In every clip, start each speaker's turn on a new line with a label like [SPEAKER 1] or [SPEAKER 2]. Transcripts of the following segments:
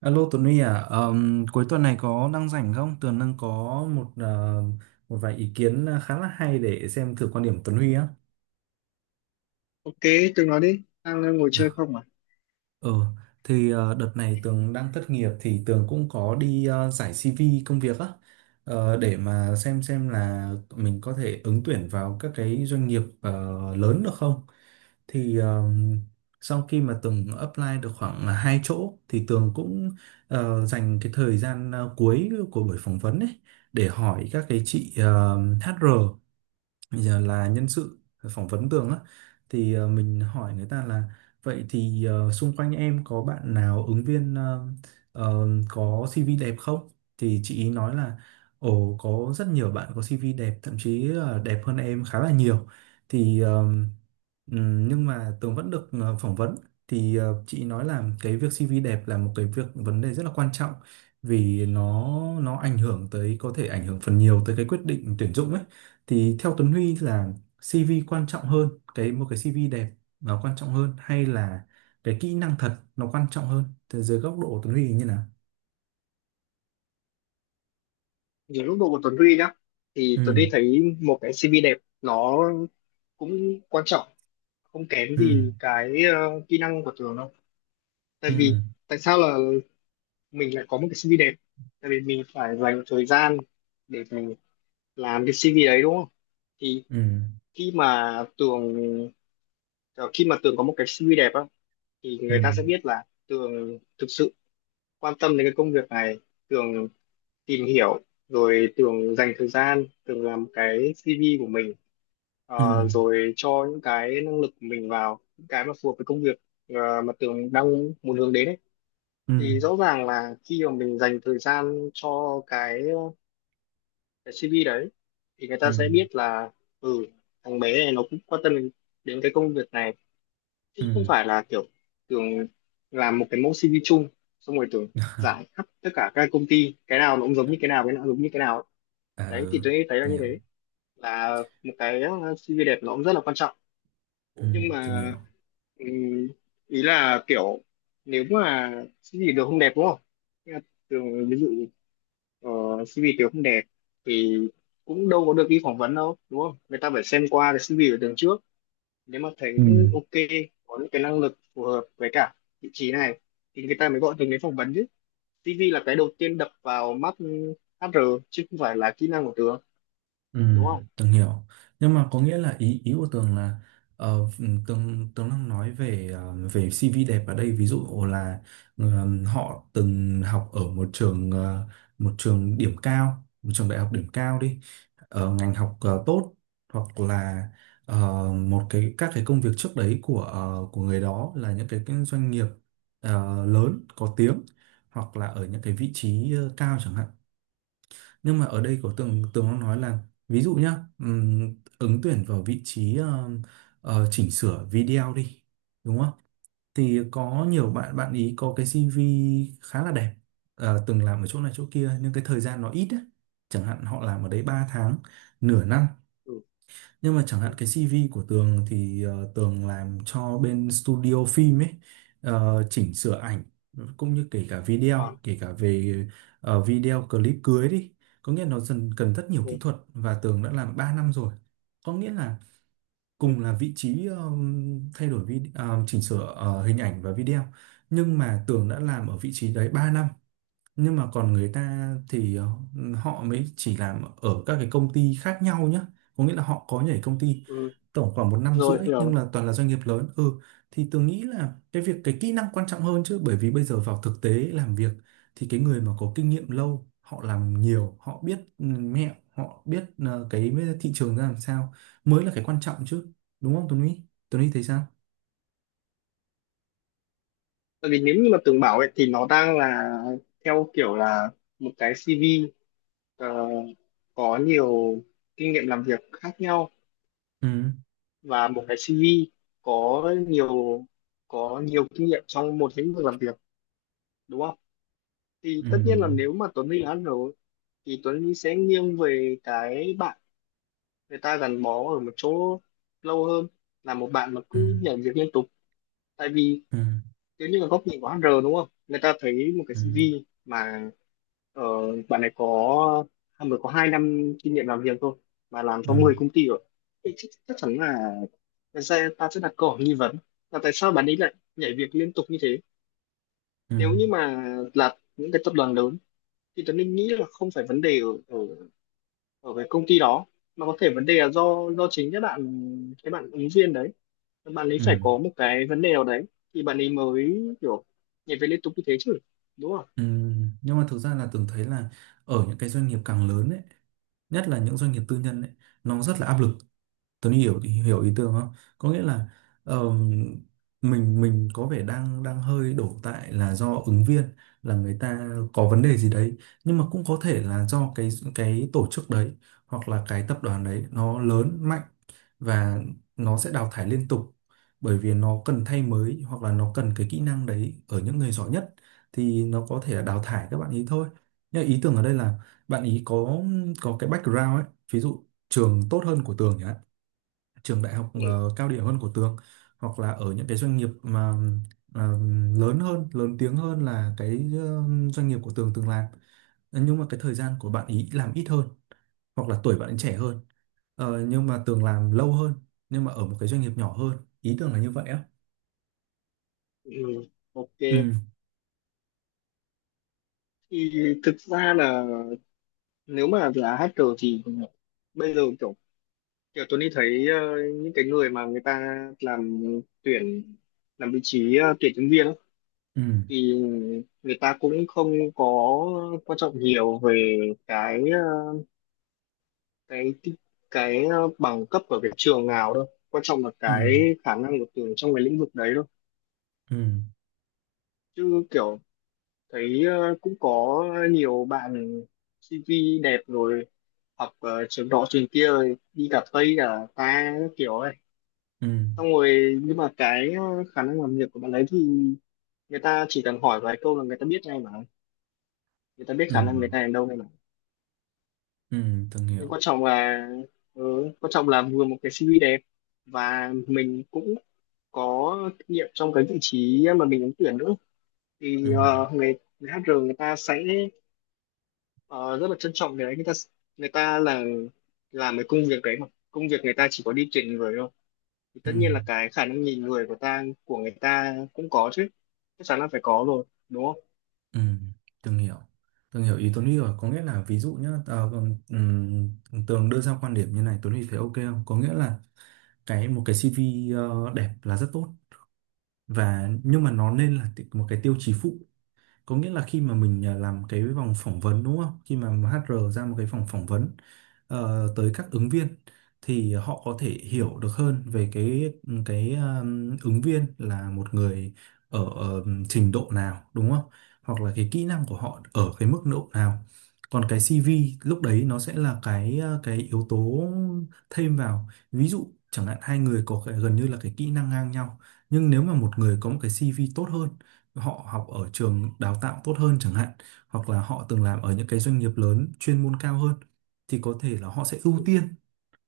[SPEAKER 1] Alo Tuấn Huy à, cuối tuần này có đang rảnh không? Tường đang có một một vài ý kiến khá là hay để xem thử quan điểm Tuấn Huy á.
[SPEAKER 2] Ok, tôi nói đi, đang ngồi chơi không à?
[SPEAKER 1] Ừ, đợt này Tường đang thất nghiệp thì Tường cũng có đi giải CV công việc á, để mà xem là mình có thể ứng tuyển vào các cái doanh nghiệp lớn được không. Thì ờ, sau khi mà Tường apply được khoảng là hai chỗ thì Tường cũng dành cái thời gian cuối của buổi phỏng vấn ấy để hỏi các cái chị HR, giờ là nhân sự phỏng vấn tường á, thì mình hỏi người ta là vậy thì xung quanh em có bạn nào ứng viên có CV đẹp không, thì chị ý nói là ồ có rất nhiều bạn có CV đẹp thậm chí là đẹp hơn em khá là nhiều. Thì Ừ, nhưng mà Tường vẫn được phỏng vấn, thì chị nói là cái việc CV đẹp là một cái việc vấn đề rất là quan trọng vì nó ảnh hưởng tới, có thể ảnh hưởng phần nhiều tới cái quyết định tuyển dụng ấy. Thì theo Tuấn Huy là CV quan trọng hơn, cái một cái CV đẹp nó quan trọng hơn hay là cái kỹ năng thật nó quan trọng hơn, từ dưới góc độ của Tuấn Huy thì như nào?
[SPEAKER 2] Nhiều lúc độ của Tuấn Huy nhá, thì Tuấn
[SPEAKER 1] Ừ.
[SPEAKER 2] Huy thấy một cái CV đẹp nó cũng quan trọng, không kém
[SPEAKER 1] Ừ.
[SPEAKER 2] gì cái kỹ năng của Tường đâu. Tại vì
[SPEAKER 1] Ừ.
[SPEAKER 2] Tại sao là mình lại có một cái CV đẹp? Tại vì mình phải dành một thời gian để mình làm cái CV đấy đúng không? Thì
[SPEAKER 1] Ừ.
[SPEAKER 2] khi mà Tường ờ, khi mà Tường có một cái CV đẹp á, thì
[SPEAKER 1] Ừ.
[SPEAKER 2] người ta sẽ biết là Tường thực sự quan tâm đến cái công việc này, Tường tìm hiểu rồi Tường dành thời gian Tường làm cái CV của mình,
[SPEAKER 1] Ừ.
[SPEAKER 2] rồi cho những cái năng lực của mình vào những cái mà phù hợp với công việc mà Tường đang muốn hướng đến ấy.
[SPEAKER 1] Ừ. Ừ.
[SPEAKER 2] Thì rõ ràng là khi mà mình dành thời gian cho cái CV đấy thì người
[SPEAKER 1] Ừ.
[SPEAKER 2] ta sẽ biết là ừ thằng bé này nó cũng quan tâm đến đến cái công việc này, chứ không
[SPEAKER 1] Ừ.
[SPEAKER 2] phải là kiểu Tường làm một cái mẫu CV chung xong rồi Tường giải khắp tất cả các công ty, cái nào nó cũng giống như cái nào, cái nào cũng giống như cái nào ấy.
[SPEAKER 1] À,
[SPEAKER 2] Đấy
[SPEAKER 1] ừ.
[SPEAKER 2] thì tôi nghĩ thấy là
[SPEAKER 1] Tôi
[SPEAKER 2] như
[SPEAKER 1] hiểu.
[SPEAKER 2] thế, là một cái CV đẹp nó cũng rất là quan trọng,
[SPEAKER 1] Ừ,
[SPEAKER 2] nhưng
[SPEAKER 1] Tường
[SPEAKER 2] mà
[SPEAKER 1] hiểu.
[SPEAKER 2] ừm, ý là kiểu nếu mà CV được không đẹp đúng không? Nhưng mà thường ví dụ CV Tường không đẹp thì cũng đâu có được đi phỏng vấn đâu, đúng không? Người ta phải xem qua cái CV của Tường trước, nếu mà thấy
[SPEAKER 1] Ừ.
[SPEAKER 2] ok có những cái năng lực phù hợp với cả vị trí này thì người ta mới gọi Tường đến phỏng vấn chứ. CV là cái đầu tiên đập vào mắt HR chứ không phải là kỹ năng của Tường,
[SPEAKER 1] Ừ,
[SPEAKER 2] đúng không?
[SPEAKER 1] Tường hiểu. Nhưng mà có nghĩa là ý ý của Tường là Tường Tường đang nói về về CV đẹp ở đây, ví dụ là họ từng học ở một trường một trường điểm cao, một trường đại học điểm cao đi, ở ngành học tốt, hoặc là ờ, một cái các cái công việc trước đấy của của người đó là những cái doanh nghiệp ờ, lớn có tiếng, hoặc là ở những cái vị trí cao chẳng hạn. Nhưng mà ở đây có tường tường nó nói là ví dụ nhá, ứng tuyển vào vị trí chỉnh sửa video đi, đúng không, thì có nhiều bạn, bạn ý có cái CV khá là đẹp, từng làm ở chỗ này chỗ kia nhưng cái thời gian nó ít á, chẳng hạn họ làm ở đấy 3 tháng, nửa năm.
[SPEAKER 2] Ừ,
[SPEAKER 1] Nhưng mà chẳng
[SPEAKER 2] ừ.
[SPEAKER 1] hạn cái CV của Tường thì Tường làm cho bên studio phim ấy, chỉnh sửa ảnh cũng như kể cả
[SPEAKER 2] Ờ,
[SPEAKER 1] video, kể cả về video clip cưới đi. Có nghĩa là nó dần cần rất nhiều kỹ thuật và Tường đã làm 3 năm rồi. Có nghĩa là cùng là vị trí thay đổi vi ờ, chỉnh sửa hình ảnh và video, nhưng mà Tường đã làm ở vị trí đấy 3 năm, nhưng mà còn người ta thì họ mới chỉ làm ở các cái công ty khác nhau nhá, có nghĩa là họ có nhảy công ty
[SPEAKER 2] ừ,
[SPEAKER 1] tổng khoảng một năm
[SPEAKER 2] rồi
[SPEAKER 1] rưỡi nhưng
[SPEAKER 2] hiểu.
[SPEAKER 1] là toàn là doanh nghiệp lớn. Ừ, thì tôi nghĩ là cái việc cái kỹ năng quan trọng hơn chứ, bởi vì bây giờ vào thực tế làm việc thì cái người mà có kinh nghiệm lâu họ làm nhiều, họ biết mẹo, họ biết cái thị trường ra làm sao mới là cái quan trọng chứ, đúng không Tuấn Huy? Tuấn Huy thấy sao?
[SPEAKER 2] Tại vì nếu như mà tường bảo ấy thì nó đang là theo kiểu là một cái CV ờ, có nhiều kinh nghiệm làm việc khác nhau,
[SPEAKER 1] Ừ.
[SPEAKER 2] và một cái CV có nhiều có nhiều kinh nghiệm trong một lĩnh vực làm việc, đúng không? Thì tất nhiên là
[SPEAKER 1] Ừ.
[SPEAKER 2] nếu mà Tuấn Huy đã ăn rồi thì Tuấn Huy sẽ nghiêng về cái bạn người ta gắn bó ở một chỗ lâu hơn là một bạn mà
[SPEAKER 1] Ừ.
[SPEAKER 2] cứ nhảy việc liên tục. Tại vì
[SPEAKER 1] Ừ.
[SPEAKER 2] nếu như là góc nhìn của HR đúng không? Người ta thấy một cái
[SPEAKER 1] Ừ.
[SPEAKER 2] CV mà Ờ, bạn này có mới có 2 năm kinh nghiệm làm việc thôi mà làm cho
[SPEAKER 1] Ừ.
[SPEAKER 2] 10 công ty rồi. Thế chắc chắn ta sẽ đặt câu hỏi nghi vấn là tại sao bạn ấy lại nhảy việc liên tục như thế. Nếu như mà là những cái tập đoàn lớn thì Tuấn Linh nghĩ là không phải vấn đề ở ở cái công ty đó, mà có thể vấn đề là do chính các bạn cái bạn ứng viên đấy, bạn ấy
[SPEAKER 1] Ừ.
[SPEAKER 2] phải có một cái vấn đề nào đấy thì bạn ấy mới kiểu nhảy việc liên tục như thế chứ, đúng không?
[SPEAKER 1] Ừ, nhưng mà thực ra là tưởng thấy là ở những cái doanh nghiệp càng lớn ấy, nhất là những doanh nghiệp tư nhân ấy, nó rất là áp lực. Tuấn hiểu hiểu ý tưởng không? Có nghĩa là ờm, mình có vẻ đang đang hơi đổ tại là do ứng viên, là người ta có vấn đề gì đấy, nhưng mà cũng có thể là do cái tổ chức đấy hoặc là cái tập đoàn đấy nó lớn mạnh và nó sẽ đào thải liên tục, bởi vì nó cần thay mới hoặc là nó cần cái kỹ năng đấy ở những người giỏi nhất, thì nó có thể là đào thải các bạn ý thôi. Nhưng mà ý tưởng ở đây là bạn ý có cái background ấy, ví dụ trường tốt hơn của Tường nhỉ? Trường đại học
[SPEAKER 2] Ừ.
[SPEAKER 1] cao điểm hơn của Tường, hoặc là ở những cái doanh nghiệp mà ờ, lớn hơn, lớn tiếng hơn là cái doanh nghiệp của Tường từng làm. Nhưng mà cái thời gian của bạn ý làm ít hơn hoặc là tuổi bạn ấy trẻ hơn. Ờ, nhưng mà Tường làm lâu hơn nhưng mà ở một cái doanh nghiệp nhỏ hơn. Ý Tường là như vậy á.
[SPEAKER 2] Ừ. Ok,
[SPEAKER 1] Ừ.
[SPEAKER 2] thì thực ra là nếu mà là hacker thì bây giờ kiểu kiểu tôi đi thấy những cái người mà người ta làm tuyển làm vị trí tuyển nhân viên ấy,
[SPEAKER 1] Ừ.
[SPEAKER 2] thì người ta cũng không có quan trọng nhiều về cái cái bằng cấp ở cái trường nào đâu, quan trọng là
[SPEAKER 1] Ừ.
[SPEAKER 2] cái khả năng của Tường trong cái lĩnh vực đấy thôi.
[SPEAKER 1] Ừ.
[SPEAKER 2] Chứ kiểu thấy cũng có nhiều bạn CV đẹp rồi, học trường đó trường kia rồi đi cả Tây cả ta các kiểu ấy,
[SPEAKER 1] Ừ.
[SPEAKER 2] xong rồi nhưng mà cái khả năng làm việc của bạn ấy thì người ta chỉ cần hỏi vài câu là người ta biết ngay mà, người ta biết
[SPEAKER 1] Ừ.
[SPEAKER 2] khả năng người
[SPEAKER 1] Ừ.
[SPEAKER 2] ta ở đâu ngay mà.
[SPEAKER 1] Ừ, Tường
[SPEAKER 2] Nhưng
[SPEAKER 1] hiểu.
[SPEAKER 2] quan trọng là, quan trọng là vừa một cái CV đẹp và mình cũng có kinh nghiệm trong cái vị trí mà mình ứng tuyển nữa,
[SPEAKER 1] Ừ.
[SPEAKER 2] thì người HR người ta sẽ ờ, rất là trân trọng cái đấy. Người ta là làm cái công việc đấy mà, công việc người ta chỉ có đi tuyển người thôi, thì
[SPEAKER 1] Ừ.
[SPEAKER 2] tất nhiên là cái khả năng nhìn người của người ta cũng có chứ, chắc chắn là phải có rồi đúng không.
[SPEAKER 1] Ừ, Tường hiểu. Tường hiểu ý Tuấn Huy rồi, có nghĩa là ví dụ nhá, Tường đưa ra quan điểm như này Tuấn Huy thấy ok không. Có nghĩa là cái một cái CV đẹp là rất tốt, và nhưng mà nó nên là một cái tiêu chí phụ. Có nghĩa là khi mà mình làm cái vòng phỏng vấn đúng không, khi mà HR ra một cái vòng phỏng vấn tới các ứng viên thì họ có thể hiểu được hơn về cái cái ứng viên là một người ở, ở trình độ nào đúng không, hoặc là cái kỹ năng của họ ở cái mức độ nào. Còn cái CV lúc đấy nó sẽ là cái cái yếu tố thêm vào, ví dụ chẳng hạn hai người có cái, gần như là cái kỹ năng ngang nhau, nhưng nếu mà một người có một cái CV tốt hơn, họ học ở trường đào tạo tốt hơn chẳng hạn, hoặc là họ từng làm ở những cái doanh nghiệp lớn chuyên môn cao hơn, thì có thể là họ sẽ ưu tiên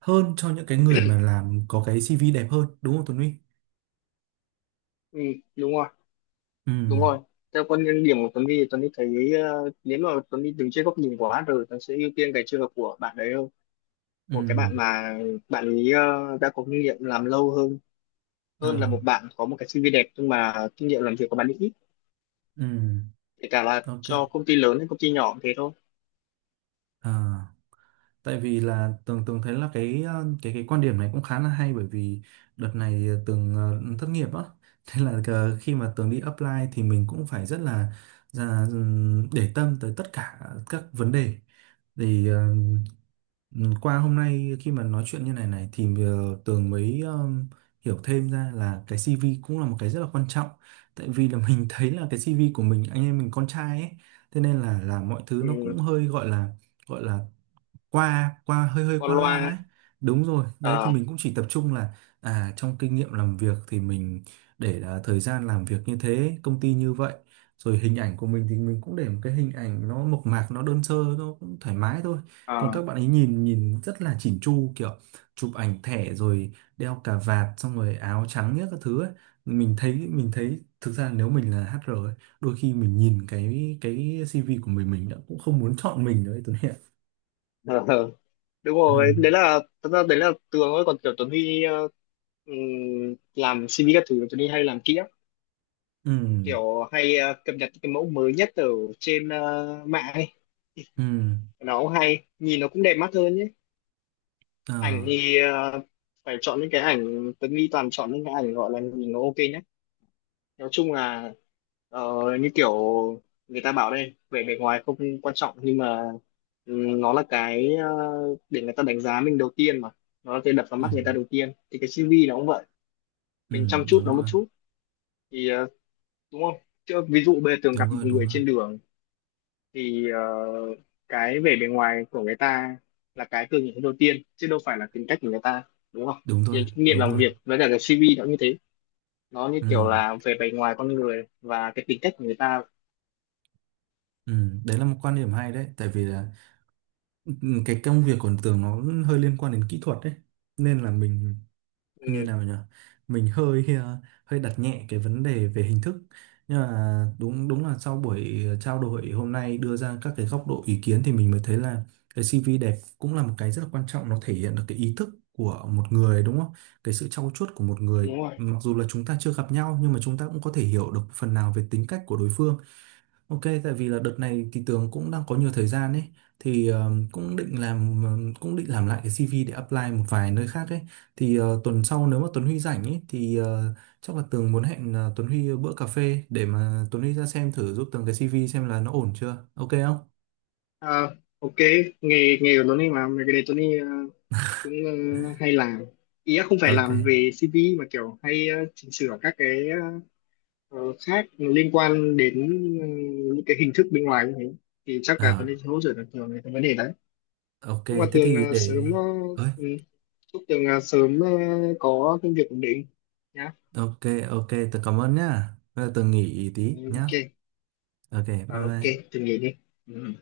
[SPEAKER 1] hơn cho những cái người mà làm có cái CV đẹp hơn, đúng không Tuấn Huy?
[SPEAKER 2] Ừ, đúng rồi,
[SPEAKER 1] Ừ.
[SPEAKER 2] đúng rồi. Theo quan điểm của Tuấn thì Tuấn đi thấy nếu mà Tuấn đi đứng trên góc nhìn của HR, Tuấn sẽ ưu tiên cái trường hợp của bạn đấy hơn,
[SPEAKER 1] Ừ.
[SPEAKER 2] của cái bạn mà bạn ấy đã có kinh nghiệm làm lâu hơn, hơn là
[SPEAKER 1] À.
[SPEAKER 2] một bạn có một cái CV đẹp nhưng mà kinh nghiệm làm việc của bạn ấy ít,
[SPEAKER 1] Ừ.
[SPEAKER 2] kể cả là
[SPEAKER 1] Ok.
[SPEAKER 2] cho công ty lớn hay công ty nhỏ cũng thế thôi.
[SPEAKER 1] À. Tại vì là tường tường thấy là cái cái quan điểm này cũng khá là hay, bởi vì đợt này thì tường thất nghiệp á, thế là khi mà tường đi apply thì mình cũng phải rất là, để tâm tới tất cả các vấn đề. Thì qua hôm nay khi mà nói chuyện như này này, thì Tường mới hiểu thêm ra là cái CV cũng là một cái rất là quan trọng, tại vì là mình thấy là cái CV của mình anh em mình con trai ấy, thế nên là mọi thứ nó cũng
[SPEAKER 2] Ừ,
[SPEAKER 1] hơi gọi là, gọi là qua qua hơi hơi
[SPEAKER 2] con
[SPEAKER 1] qua
[SPEAKER 2] loa.
[SPEAKER 1] loa ấy. Đúng rồi, đấy thì
[SPEAKER 2] Ờ.
[SPEAKER 1] mình cũng chỉ tập trung là à trong kinh nghiệm làm việc thì mình để thời gian làm việc như thế công ty như vậy, rồi hình ảnh của mình thì mình cũng để một cái hình ảnh nó mộc mạc nó đơn sơ nó cũng thoải mái thôi, còn
[SPEAKER 2] Ờ.
[SPEAKER 1] các bạn ấy nhìn nhìn rất là chỉn chu, kiểu chụp ảnh thẻ rồi đeo cà vạt xong rồi áo trắng nhất các thứ ấy. Mình thấy thực ra nếu mình là HR ấy, đôi khi mình nhìn cái CV của mình đã cũng không muốn chọn mình đấy tôi nghĩ ạ.
[SPEAKER 2] Ờ. Ờ. Đúng
[SPEAKER 1] Ừ.
[SPEAKER 2] rồi, đấy là thật ra đấy là tường thôi, còn kiểu Tuấn Huy làm CV các thứ tôi đi hay làm kỹ lắm,
[SPEAKER 1] Ừ.
[SPEAKER 2] kiểu hay cập nhật cái mẫu mới nhất ở trên mạng ấy.
[SPEAKER 1] Ừ.
[SPEAKER 2] Nó cũng hay nhìn nó cũng đẹp mắt hơn nhé.
[SPEAKER 1] Ờ.
[SPEAKER 2] Ảnh thì phải chọn những cái ảnh, tôi nghĩ toàn chọn những cái ảnh gọi là nhìn nó ok nhất. Nói chung là ờ, như kiểu người ta bảo đây vẻ bề ngoài không quan trọng nhưng mà nó là cái để người ta đánh giá mình đầu tiên mà, nó là cái đập vào
[SPEAKER 1] Ừ.
[SPEAKER 2] mắt người ta đầu tiên thì cái CV nó cũng vậy,
[SPEAKER 1] Ừ.
[SPEAKER 2] mình chăm chút
[SPEAKER 1] Đúng
[SPEAKER 2] nó một
[SPEAKER 1] rồi.
[SPEAKER 2] chút thì đúng không? Chứ ví dụ bây giờ Tường
[SPEAKER 1] Đúng
[SPEAKER 2] gặp một
[SPEAKER 1] rồi. Đúng
[SPEAKER 2] người
[SPEAKER 1] rồi.
[SPEAKER 2] trên đường thì cái vẻ bề ngoài của người ta là cái Tường nhìn thấy đầu tiên chứ đâu phải là tính cách của người ta, đúng không?
[SPEAKER 1] Đúng rồi.
[SPEAKER 2] Thì kinh nghiệm
[SPEAKER 1] Đúng
[SPEAKER 2] làm
[SPEAKER 1] rồi.
[SPEAKER 2] việc với cả cái CV nó như thế, nó như
[SPEAKER 1] Ừ.
[SPEAKER 2] kiểu là về bề ngoài con người và cái tính cách của người ta.
[SPEAKER 1] Ừ. Đấy là một quan điểm hay đấy, tại vì là ừ, cái công việc của tường nó hơi liên quan đến kỹ thuật đấy nên là mình, như
[SPEAKER 2] Ừ,
[SPEAKER 1] nào nhỉ, mình hơi hơi đặt nhẹ cái vấn đề về hình thức. Nhưng mà đúng đúng là sau buổi trao đổi hôm nay đưa ra các cái góc độ ý kiến thì mình mới thấy là cái CV đẹp cũng là một cái rất là quan trọng, nó thể hiện được cái ý thức của một người đúng không, cái sự trau chuốt của một người,
[SPEAKER 2] đúng rồi.
[SPEAKER 1] mặc dù là chúng ta chưa gặp nhau nhưng mà chúng ta cũng có thể hiểu được phần nào về tính cách của đối phương. Ok, tại vì là đợt này thì Tường cũng đang có nhiều thời gian ấy, thì cũng định làm, cũng định làm lại cái CV để apply một vài nơi khác ấy. Thì tuần sau nếu mà Tuấn Huy rảnh ấy thì chắc là Tường muốn hẹn Tuấn Huy bữa cà phê để mà Tuấn Huy ra xem thử giúp Tường cái CV xem là nó ổn chưa. Ok không?
[SPEAKER 2] Ờ, ok, nghề nghề của Tony mà mấy cái đấy Tony cũng hay làm, ý là không phải
[SPEAKER 1] Ok.
[SPEAKER 2] làm về CV mà kiểu hay chỉnh sửa các cái Ờ, khác liên quan đến, ừ, những cái hình thức bên ngoài như thế, thì chắc là tôi
[SPEAKER 1] À,
[SPEAKER 2] nên hỗ trợ được nhiều về cái vấn đề đấy.
[SPEAKER 1] ok,
[SPEAKER 2] chúc là
[SPEAKER 1] thế
[SPEAKER 2] tường
[SPEAKER 1] thì
[SPEAKER 2] ờ,
[SPEAKER 1] để,
[SPEAKER 2] sớm ờ,
[SPEAKER 1] ơi,
[SPEAKER 2] ừ, Chúc tường sớm có công việc ổn định nhá.
[SPEAKER 1] ok. Ok, Tường cảm ơn nhá. Bây giờ Tường nghỉ tí
[SPEAKER 2] Ừ,
[SPEAKER 1] nhá.
[SPEAKER 2] ok.
[SPEAKER 1] Ok,
[SPEAKER 2] Ờ,
[SPEAKER 1] bye
[SPEAKER 2] ok,
[SPEAKER 1] bye.
[SPEAKER 2] tường nghỉ đi. Ừ.